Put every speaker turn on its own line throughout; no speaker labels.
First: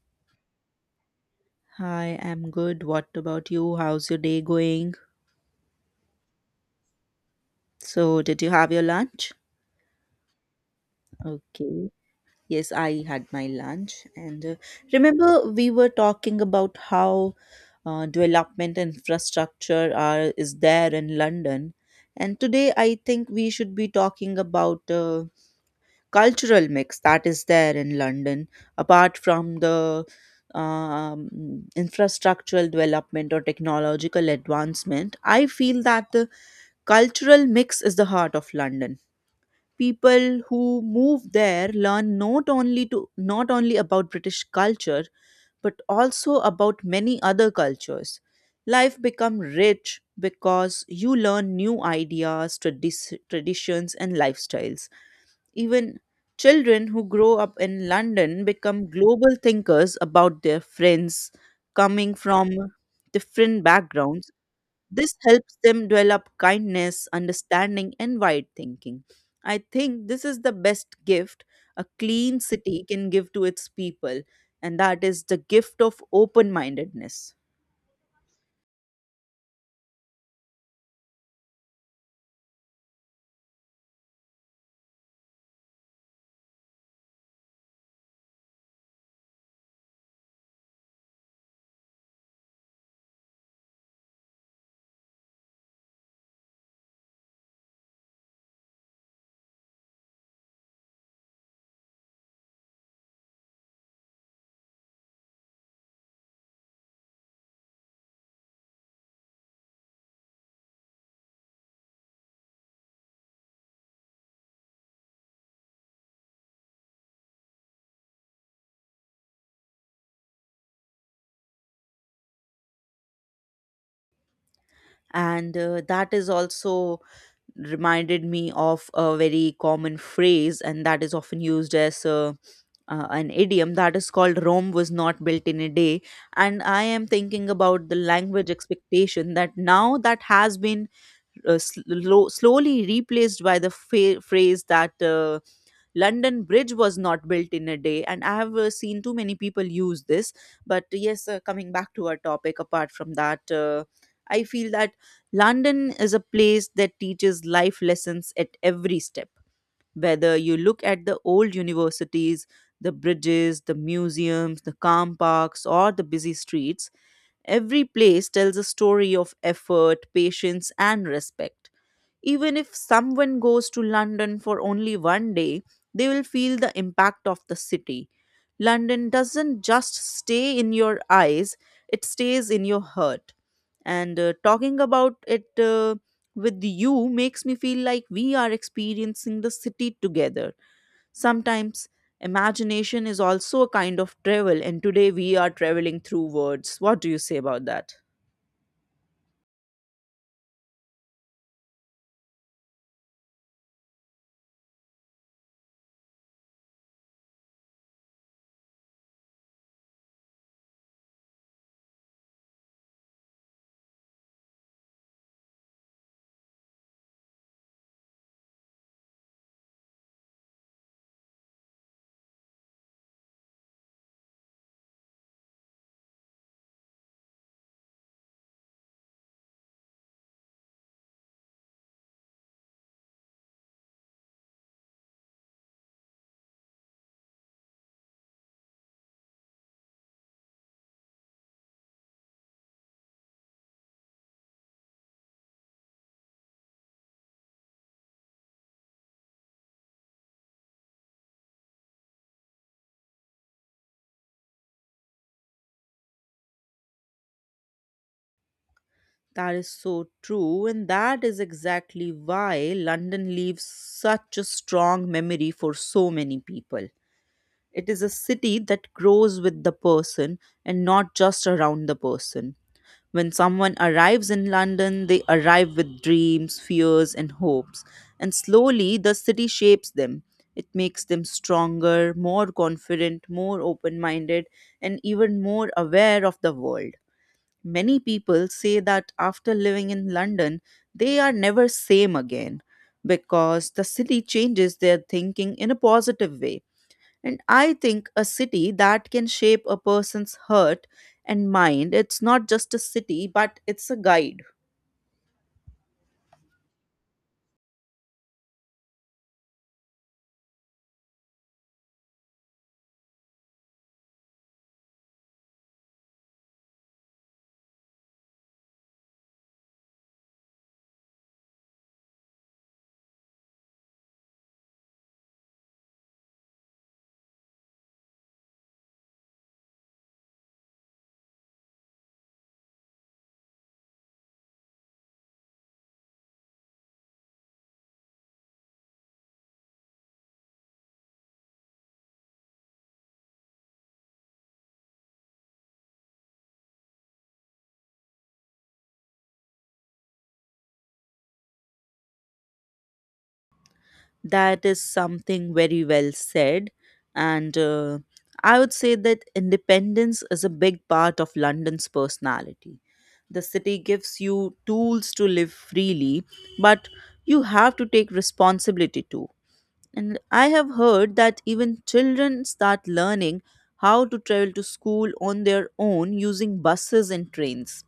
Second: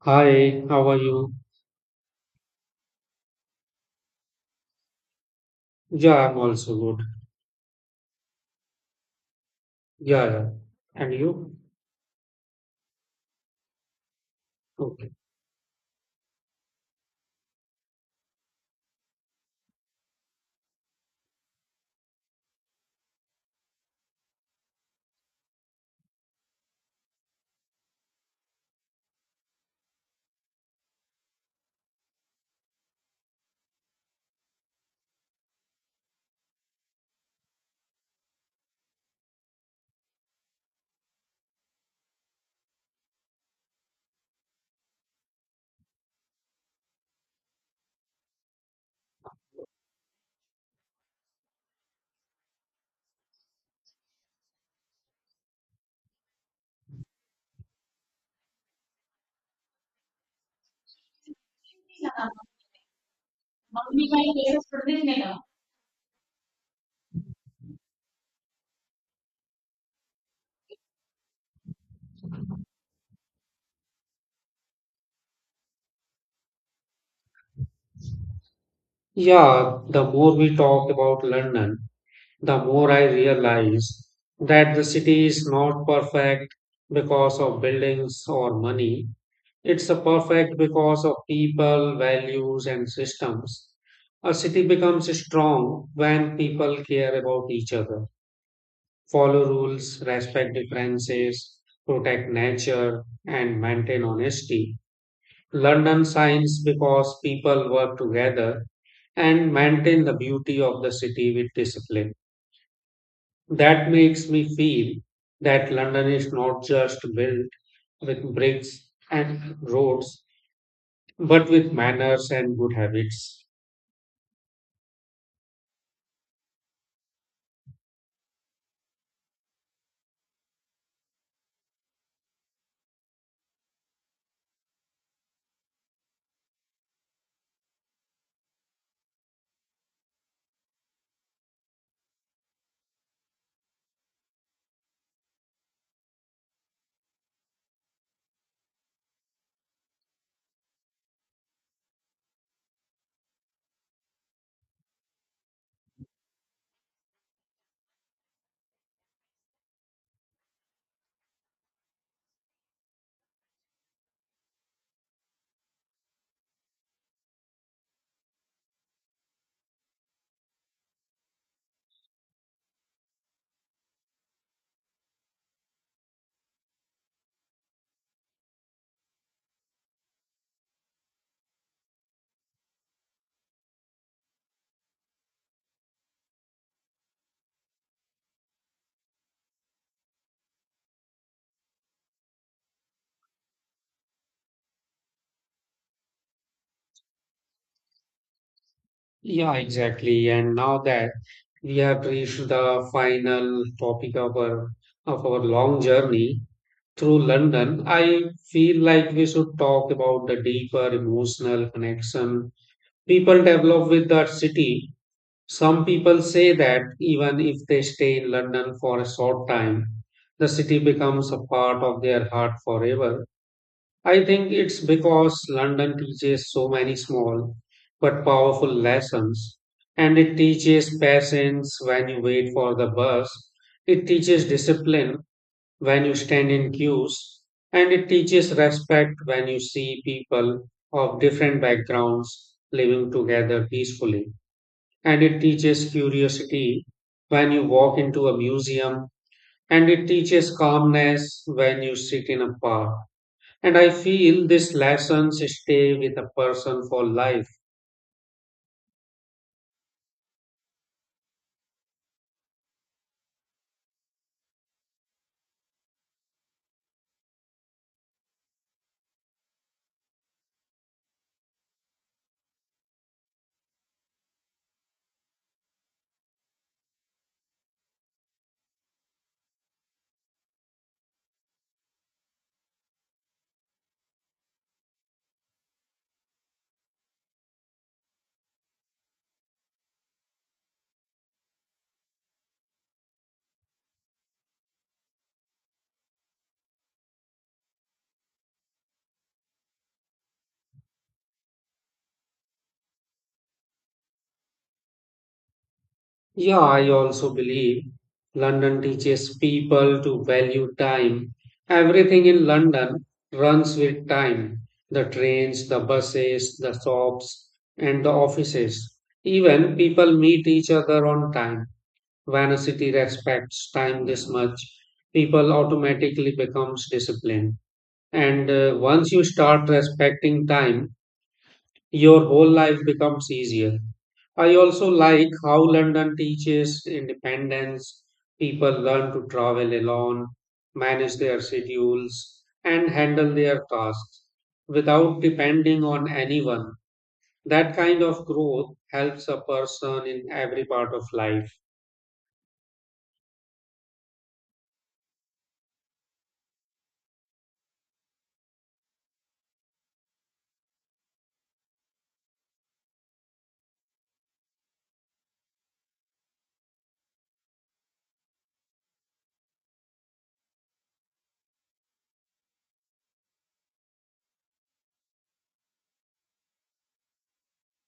Hi, how are you?
Hi, I'm good. What about you? How's your day going?
Yeah, I'm also good.
So, did you have your lunch?
Yeah, yeah. And you?
Okay. Yes, I had my lunch. And
Okay.
Remember, we were talking about how development infrastructure are is there in London. And today, I think we should be talking about cultural mix that is there in London, apart from the um, infrastructural development or technological advancement. I feel that the cultural mix is the heart of London. People who move there learn not only about British culture but also about many other cultures. Life become rich because you learn new ideas, traditions and lifestyles. Even children who grow up in London become global thinkers about their friends coming from different backgrounds. This helps them develop kindness, understanding, and wide thinking. I think this is the best gift a clean city can give to its people, and that is the gift of open mindedness.
Yeah, the more we talk about London, the more I realize that the city is not perfect because of buildings or money. It's a perfect because of people, values, and systems. A city becomes strong when people care about each other, follow rules, respect differences, protect nature, and maintain honesty. London shines because people work together and maintain the beauty of the city with discipline. That makes me feel that London is not just built with bricks and roads, but with manners and good habits.
And that is also reminded me of a very common phrase, and that is often used as a an idiom that is called Rome was not built in a day. And I am thinking about the language expectation that now that has been slowly replaced by the phrase that London Bridge was not built in a day. And I have seen too many people use this. But yes, coming back to our topic, apart from that, I feel that London is a place that teaches life lessons at every step. Whether you look at the old universities, the bridges, the museums, the calm parks, or the busy streets, every place tells a story of effort, patience, and respect. Even if someone goes to London for only one day, they will feel the impact of the city. London doesn't just stay in your eyes, it stays in your heart. And Talking about it with you makes me feel like we are experiencing the city together. Sometimes imagination is also a kind of travel, and today we are traveling through words. What do you say about that?
Yeah, exactly. And now that we have reached the final topic of our long journey through London, I feel like we should talk about the deeper emotional connection people develop with that city. Some people say that even if they stay in London for a short time, the city becomes a part of their heart forever. I think it's because London teaches so many small but powerful lessons, and it teaches patience when you wait for the bus. It teaches discipline when you stand in queues, and it teaches respect when you see people of different backgrounds living together peacefully. And it teaches curiosity when you walk into a museum, and it teaches calmness when you sit in a park. And I feel these lessons stay with a person for life.
That is so true, and that is exactly why London leaves such a strong memory for so many people. It is a city that grows with the person and not just around the person. When someone arrives in London, they arrive with dreams, fears, and hopes, and slowly the city shapes them. It makes them stronger, more confident, more open minded, and even more aware of the world. Many people say that after living in London, they are never same again because the city changes their thinking in a positive way, and I think a city that can shape a person's heart and mind, it's not just a city, but it's a guide.
Yeah, I also believe London teaches people to value time. Everything in London runs with time. The trains, the buses, the shops, and the offices. Even people meet each other on time. When a city respects time this much, people automatically becomes disciplined. And once you start respecting time, your whole life becomes easier. I also like how London teaches independence. People learn to travel alone, manage their schedules, and handle their tasks without depending on anyone. That kind of growth helps a person in every part of life.
That is something very well said. And I would say that independence is a big part of London's personality. The city gives you tools to live freely, but you have to take responsibility too. And I have heard that even children start learning how to travel to school on their own using buses and trains.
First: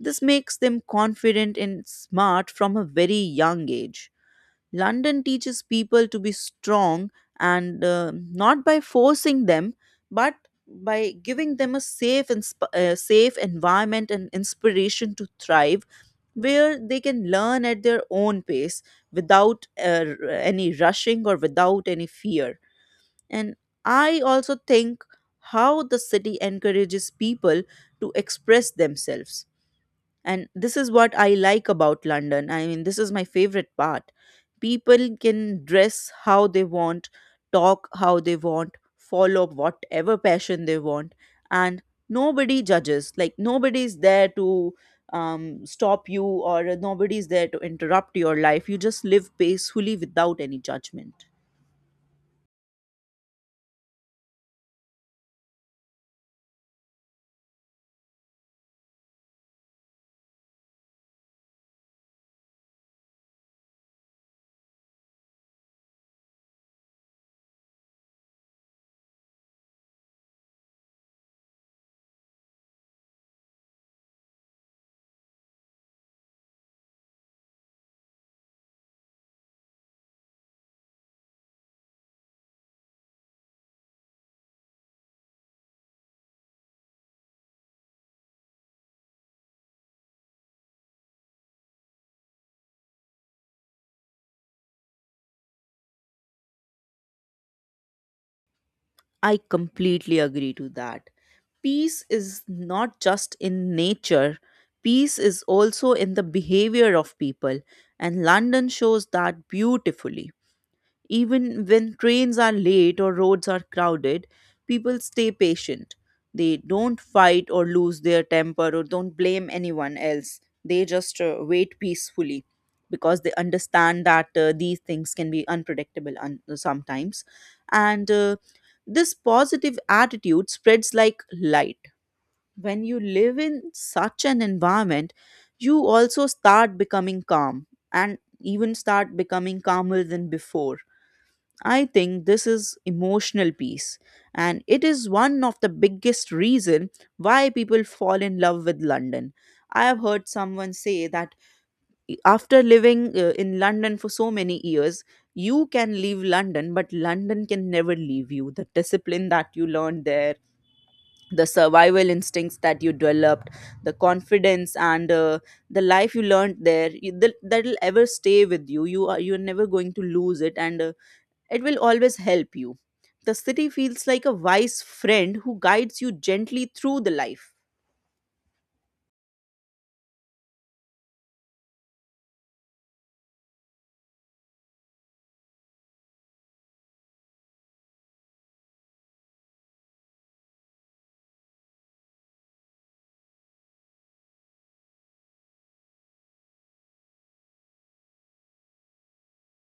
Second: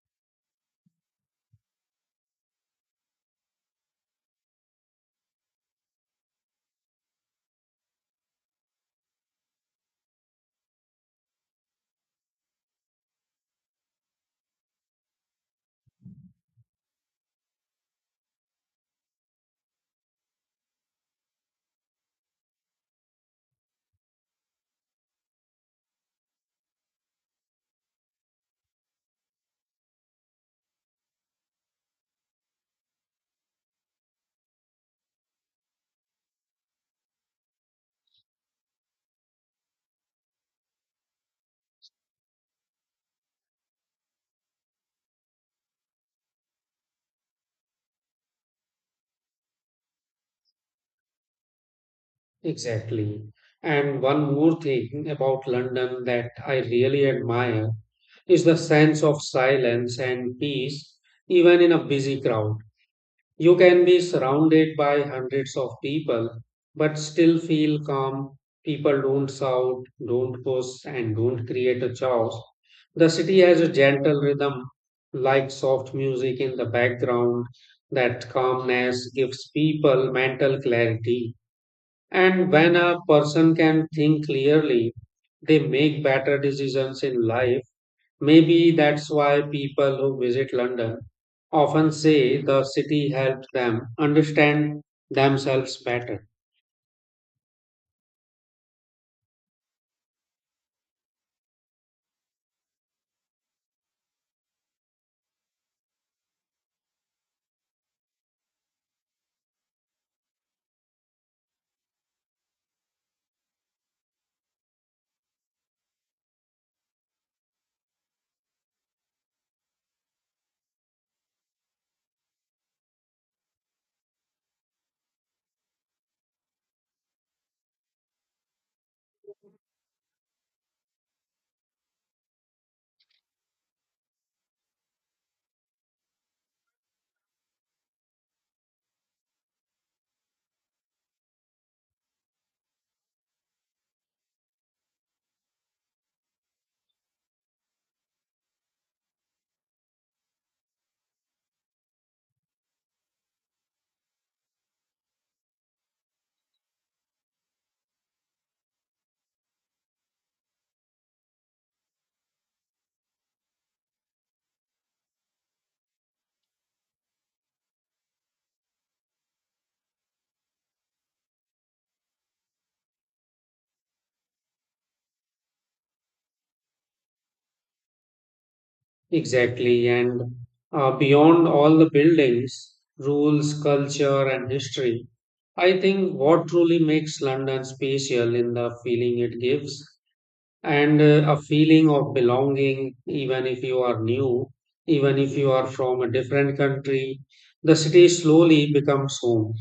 This makes them confident and smart from a very young age. London teaches people to be strong, and not by forcing them, but by giving them a safe environment and inspiration to thrive where they can learn at their own pace without any rushing or without any fear. And I also think how the city encourages people to express themselves. And this is what I like about London. I mean, this is my favorite part. People can dress how they want, talk how they want, follow whatever passion they want, and nobody judges. Like, nobody's there to stop you, or nobody's there to interrupt your life. You just live peacefully without any judgment.
Exactly. And one more thing about London that I really admire is the sense of silence and peace, even in a busy crowd. You can be surrounded by hundreds of people, but still feel calm. People don't shout, don't push, and don't create a chaos. The city has a gentle rhythm, like soft music in the background. That calmness gives people mental clarity. And when a person can think clearly, they make better decisions in life. Maybe that's why people who visit London often say the city helped them understand themselves better.
I completely agree to that. Peace is not just in nature, peace is also in the behavior of people, and London shows that beautifully. Even when trains are late or roads are crowded, people stay patient. They don't fight or lose their temper or don't blame anyone else. They just wait peacefully because they understand that these things can be unpredictable sometimes. And This positive attitude spreads like light. When you live in such an environment, you also start becoming calm and even start becoming calmer than before. I think this is emotional peace, and it is one of the biggest reason why people fall in love with London. I have heard someone say that after living in London for so many years, you can leave London but London can never leave you. The discipline that you learned there, the survival instincts that you developed, the confidence, and the life you learned there, that'll ever stay with you. You are You're never going to lose it, and it will always help you. The city feels like a wise friend who guides you gently through the life.
Exactly, and beyond all the buildings, rules, culture, and history, I think what truly makes London special in the feeling it gives and a feeling of belonging, even if you are new, even if you are from a different country, the city slowly becomes home.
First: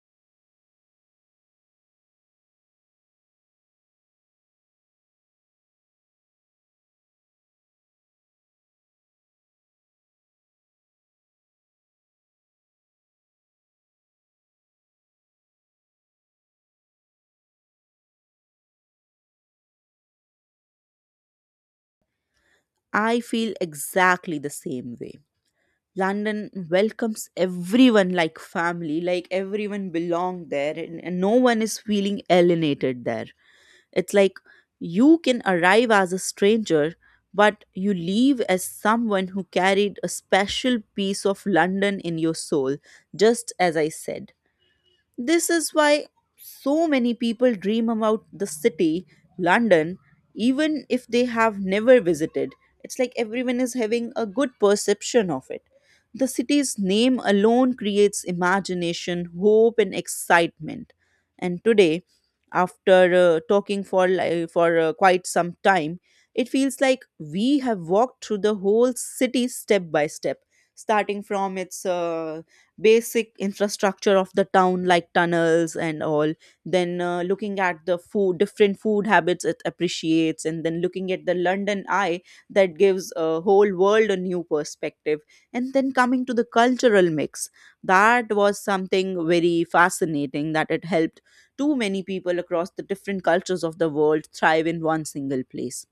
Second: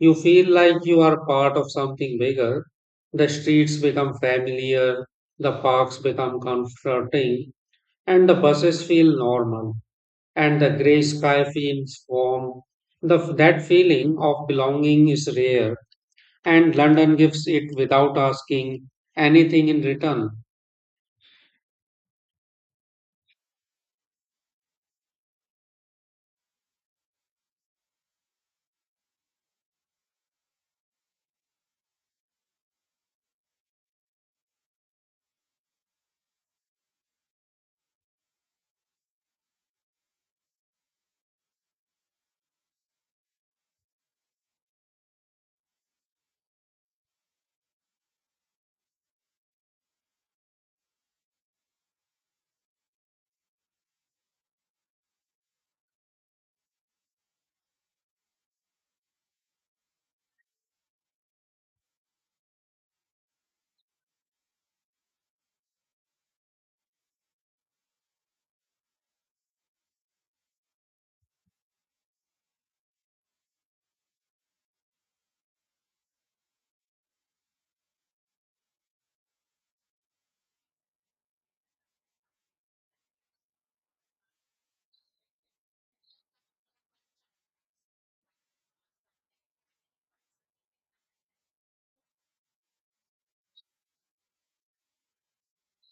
You feel like you are part of something bigger. The streets become familiar, the parks become comforting, and the buses feel normal, and the gray sky feels warm. That feeling of belonging is rare, and London gives it without asking anything in return.
I feel exactly the same way. London welcomes everyone like family, like everyone belong there, and no one is feeling alienated there. It's like you can arrive as a stranger but you leave as someone who carried a special piece of London in your soul, just as I said. This is why so many people dream about the city, London, even if they have never visited. It's like everyone is having a good perception of it. The city's name alone creates imagination, hope, and excitement. And today, after talking for quite some time, it feels like we have walked through the whole city step by step, starting from its basic infrastructure of the town like tunnels and all, then looking at the food different food habits it appreciates, and then looking at the London Eye that gives a whole world a new perspective, and then coming to the cultural mix that was something very fascinating, that it helped too many people across the different cultures of the world thrive in one single place.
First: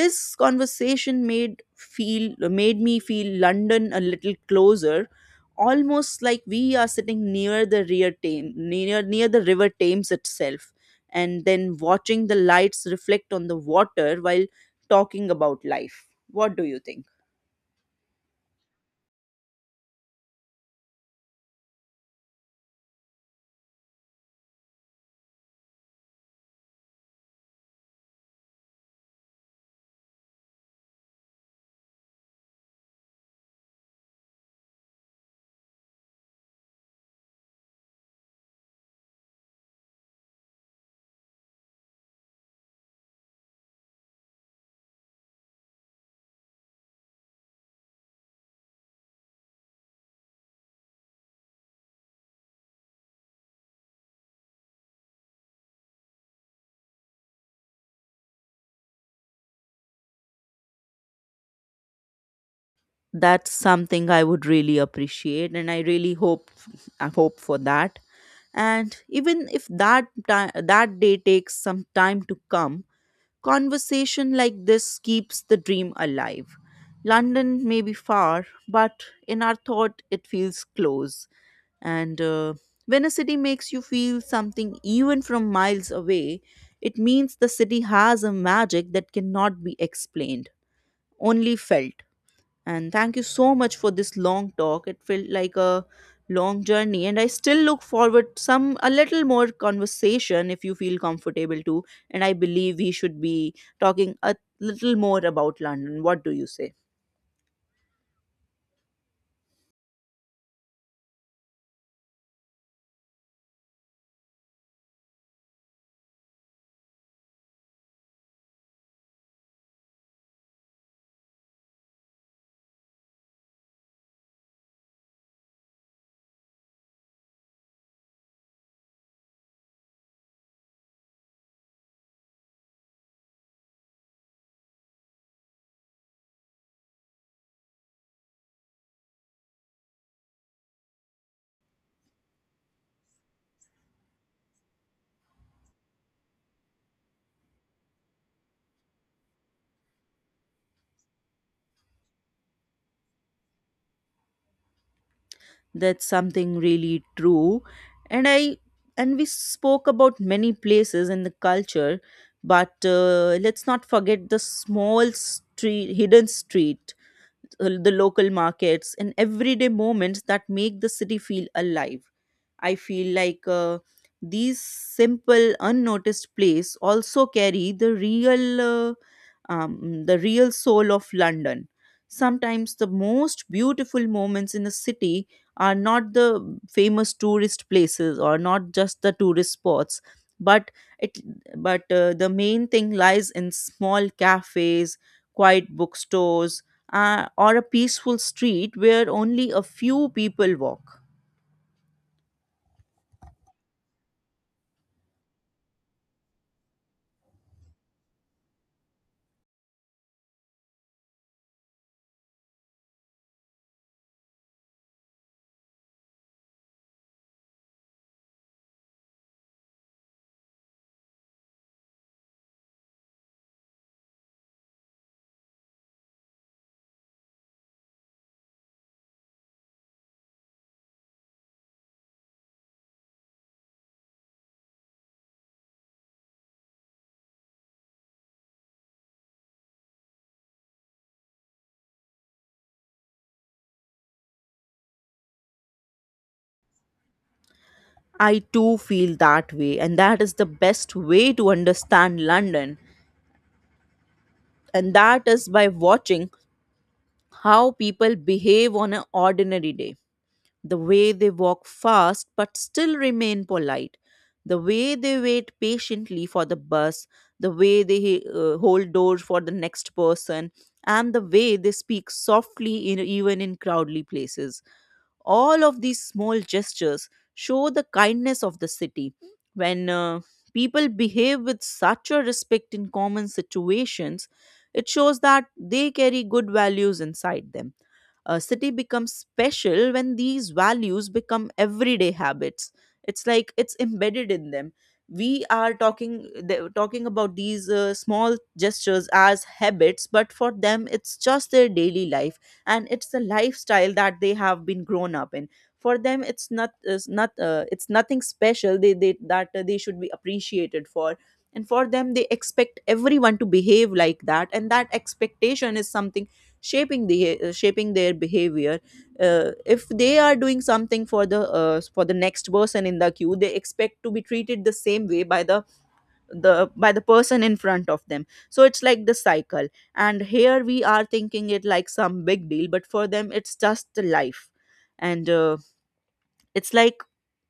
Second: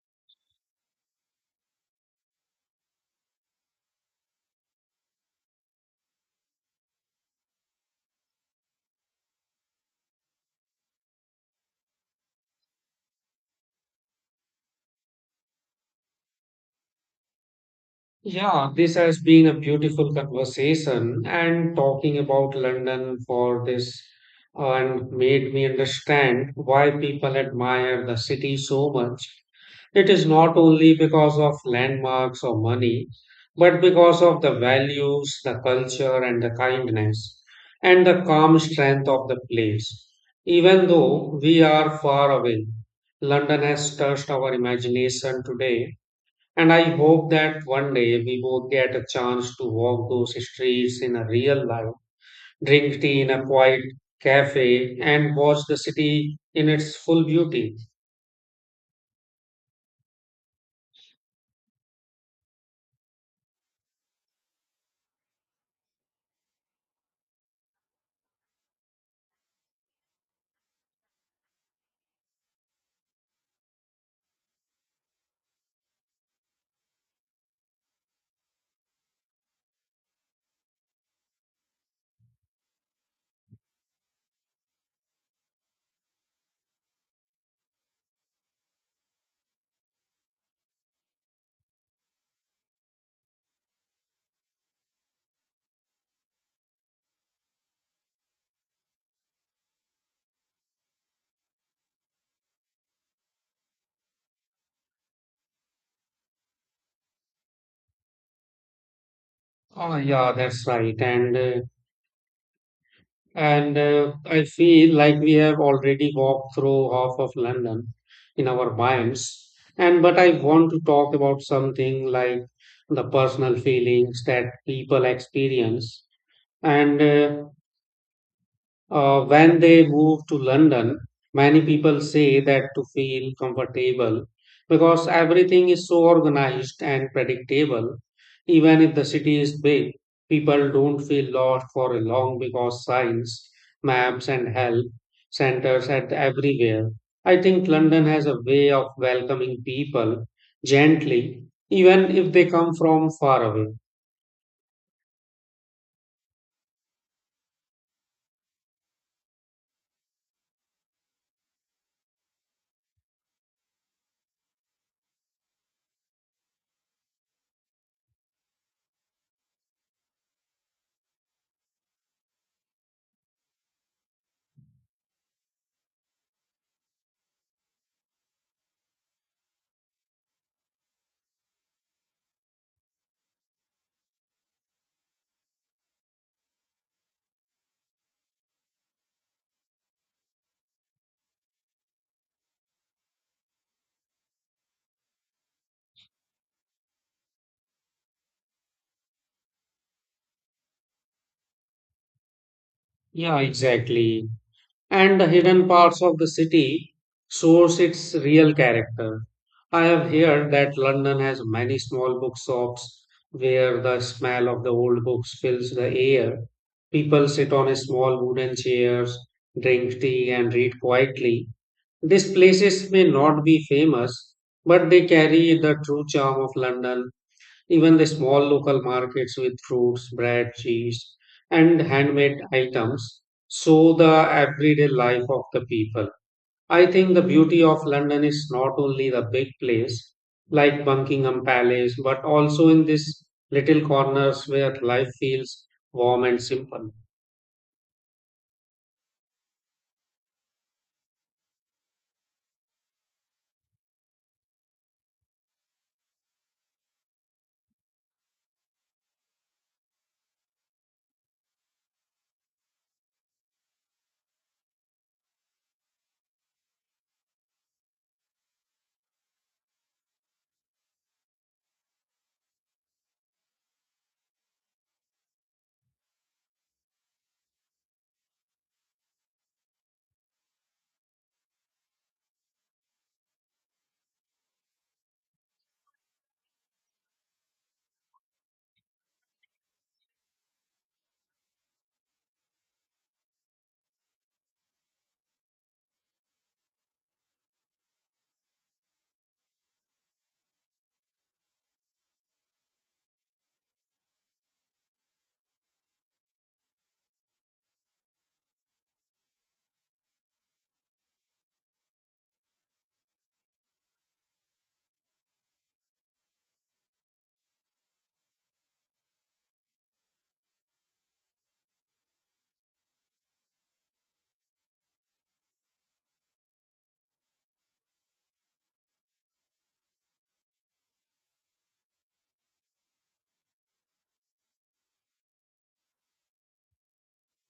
This conversation made me feel London a little closer, almost like we are sitting near the rear Thames, near near the River Thames itself, and then watching the lights reflect on the water while talking about life. What do you think?
Yeah, this has been a beautiful conversation and talking about London for this and made me understand why people admire the city so much. It is not only because of landmarks or money, but because of the values, the culture, and the kindness, and the calm strength of the place. Even though we are far away, London has touched our imagination today and I hope that one day we both get a chance to walk those streets in a real life, drink tea in a quiet cafe, and watch the city in its full beauty.
That's something I would really appreciate, and I hope for that. And even if that that day takes some time to come, conversation like this keeps the dream alive. London may be far, but in our thought it feels close. And when a city makes you feel something even from miles away, it means the city has a magic that cannot be explained, only felt. And thank you so much for this long talk. It felt like a long journey, and I still look forward some a little more conversation if you feel comfortable to, and I believe we should be talking a little more about London. What do you say?
Oh, yeah, that's right. And I feel like we have already walked through half of London in our minds. And but I want to talk about something like the personal feelings that people experience and when they move to London, many people say that to feel comfortable because everything is so organized and predictable. Even if the city is big, people don't feel lost for a long because signs, maps, and help centers at everywhere. I think London has a way of welcoming people gently, even if they come from far away.
That's something really true. And I and we spoke about many places and the culture, but let's not forget the small street hidden street, the local markets and everyday moments that make the city feel alive. I feel like these simple, unnoticed plays also carry the uh, the real soul of London. Sometimes the most beautiful moments in a city are not the famous tourist places or not just the tourist spots, but it, the main thing lies in small cafes, quiet bookstores, or a peaceful street where only a few people walk.
Yeah, exactly, and the hidden parts of the city shows its real character. I have heard that London has many small bookshops where the smell of the old books fills the air. People sit on small wooden chairs, drink tea, and read quietly. These places may not be famous, but they carry the true charm of London, even the small local markets with fruits, bread, cheese, and handmade items show the everyday life of the people. I think the beauty of London is not only the big place like Buckingham Palace, but also in these little corners where life feels warm and simple.
I too feel that way, and that is the best way to understand London, and that is by watching how people behave on an ordinary day. The way they walk fast but still remain polite, the way they wait patiently for the bus, the way they hold doors for the next person, and the way they speak softly even in crowded places. All of these small gestures show the kindness of the city. When people behave with such a respect in common situations, it shows that they carry good values inside them. A city becomes special when these values become everyday habits. It's like it's embedded in them. We are talking about these small gestures as habits, but for them, it's just their daily life, and it's the lifestyle that they have been grown up in. For them it's not it's nothing special they that they should be appreciated for. And for them, they expect everyone to behave like that, and that expectation is something shaping their behavior. If they are doing something for the next person in the queue, they expect to be treated the same way by the person in front of them. So it's like the cycle, and here we are thinking it like some big deal, but for them it's just life. And it's like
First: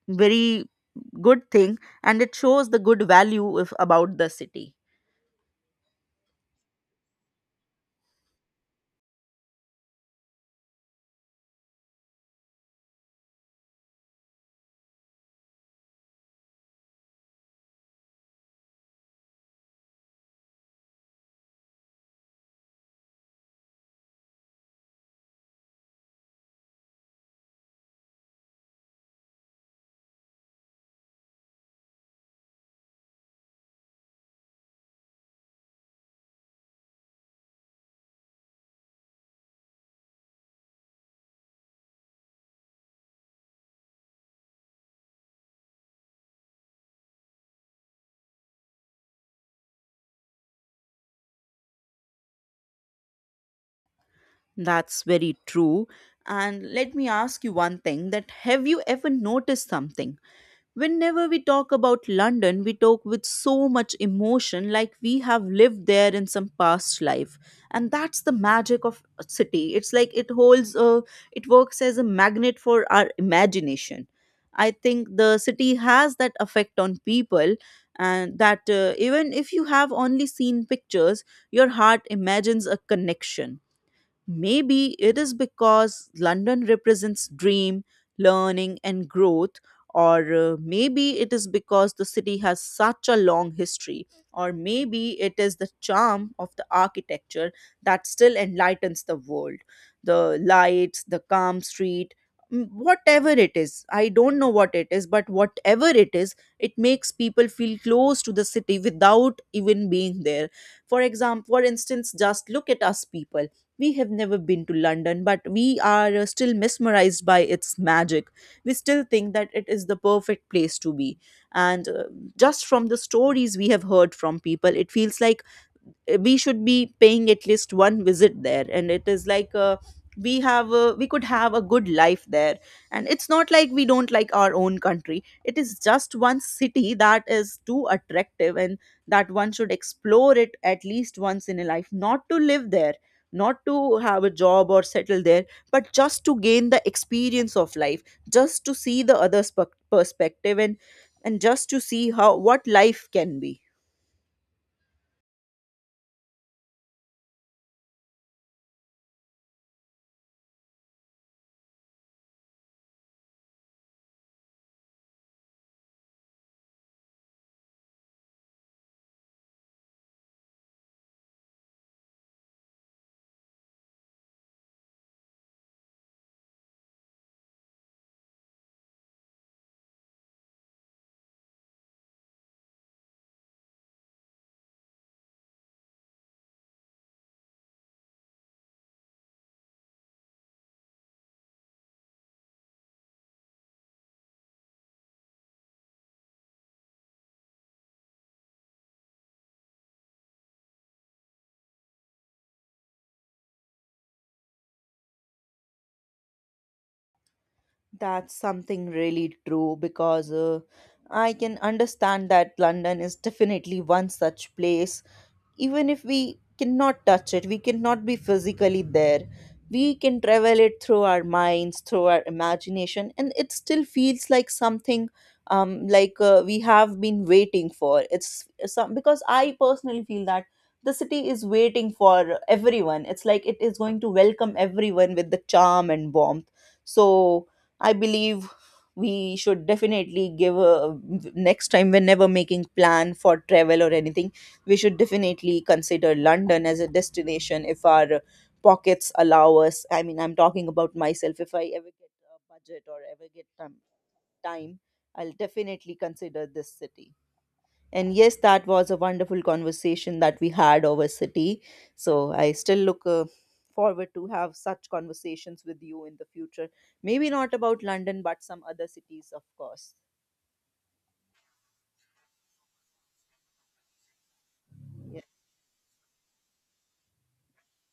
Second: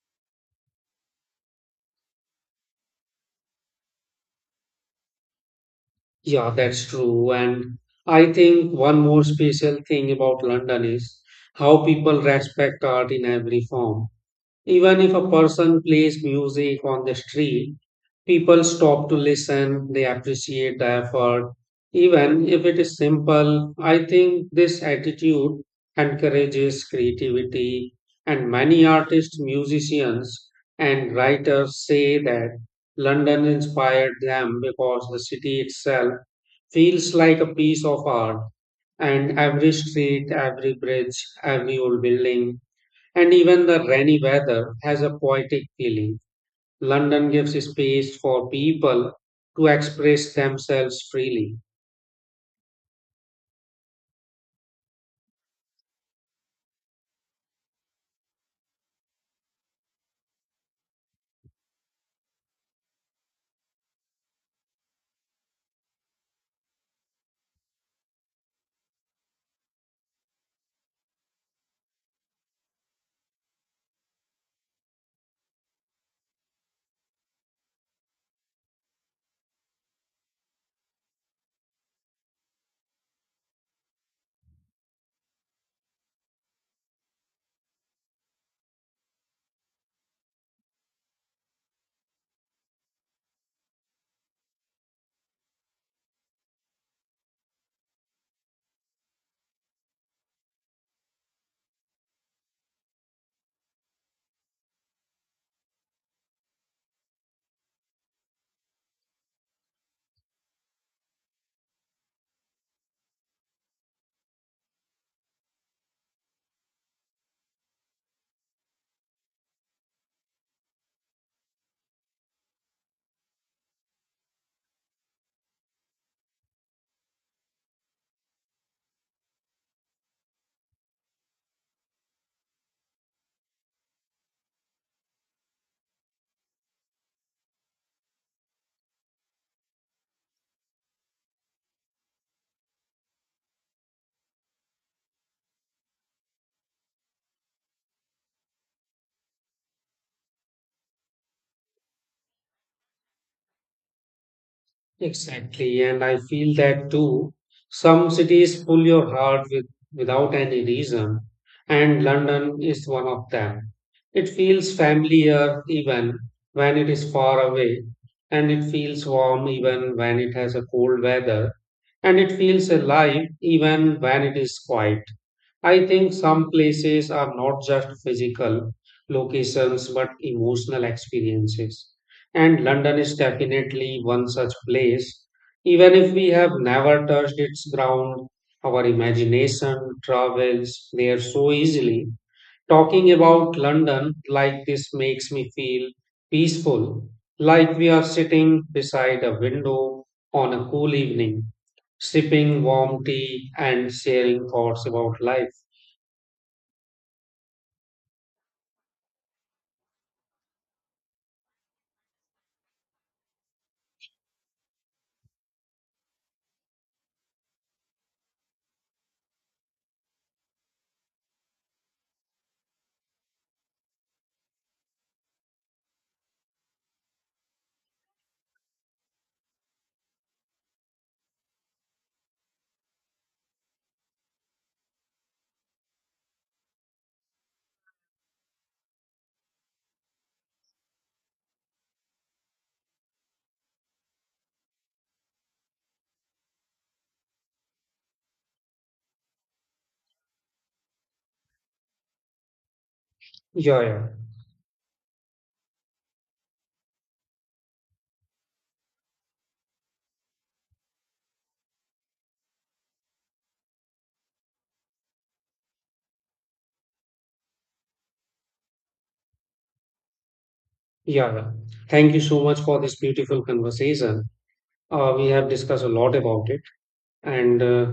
very good thing, and it shows the good value if about the city.
Yeah, that's true. And I think one more special thing about London is how people respect art in every form. Even if a person plays music on the street, people stop to listen, they appreciate the effort. Even if it is simple, I think this attitude encourages creativity, and many artists, musicians, and writers say that London inspired them because the city itself feels like a piece of art, and every street, every bridge, every old building and even the rainy weather has a poetic feeling. London gives space for people to express themselves freely.
That's very true. And let me ask you one thing, that have you ever noticed something? Whenever we talk about London, we talk with so much emotion, like we have lived there in some past life, and that's the magic of a city. It's like it works as a magnet for our imagination. I think the city has that effect on people, and that even if you have only seen pictures, your heart imagines a connection. Maybe it is because London represents dream, learning, and growth, or maybe it is because the city has such a long history, or maybe it is the charm of the architecture that still enlightens the world. The lights, the calm street, whatever it is, I don't know what it is, but whatever it is, it makes people feel close to the city without even being there. For example, for instance, just look at us people, we have never been to London, but we are still mesmerized by its magic. We still think that it is the perfect place to be. And just from the stories we have heard from people, it feels like we should be paying at least one visit there, and it is like we could have a good life there. And it's not like we don't like our own country, it is just one city that is too attractive, and that one should explore it at least once in a life, not to live there, not to have a job or settle there, but just to gain the experience of life, just to see the other perspective, and just to see how what life can be.
Exactly, and I feel that too. Some cities pull your heart with, without any reason, and London is one of them. It feels familiar even when it is far away, and it feels warm even when it has a cold weather, and it feels alive even when it is quiet. I think some places are not just physical locations but emotional experiences. And London is definitely one such place. Even if we have never touched its ground, our imagination travels there so easily. Talking about London like this makes me feel peaceful, like we are sitting beside a window on a cool evening, sipping warm tea and sharing thoughts about life.
That's something really true, because I can understand that London is definitely one such place. Even if we cannot touch it, we cannot be physically there, we can travel it through our minds, through our imagination, and it still feels like something, we have been waiting for it's some, because I personally feel that the city is waiting for everyone. It's like it is going to welcome everyone with the charm and warmth. So I believe we should definitely give a next time whenever making plan for travel or anything, we should definitely consider London as a destination if our pockets allow us. I mean, I'm talking about myself. If I ever get a budget or ever get time,
Yeah, yeah,
time I'll definitely consider this city. And yes, that was a wonderful conversation that we had over city. So I still look forward to have such conversations with you in the future. Maybe not about London, but some other cities, of course.
yeah. Thank you so much for this beautiful conversation.
Yeah,
We have discussed a lot about it. And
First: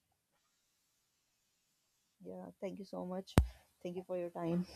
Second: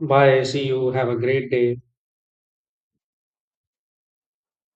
bye. See you. Have a great day.
yeah. Thank you so much. Thank you for your time.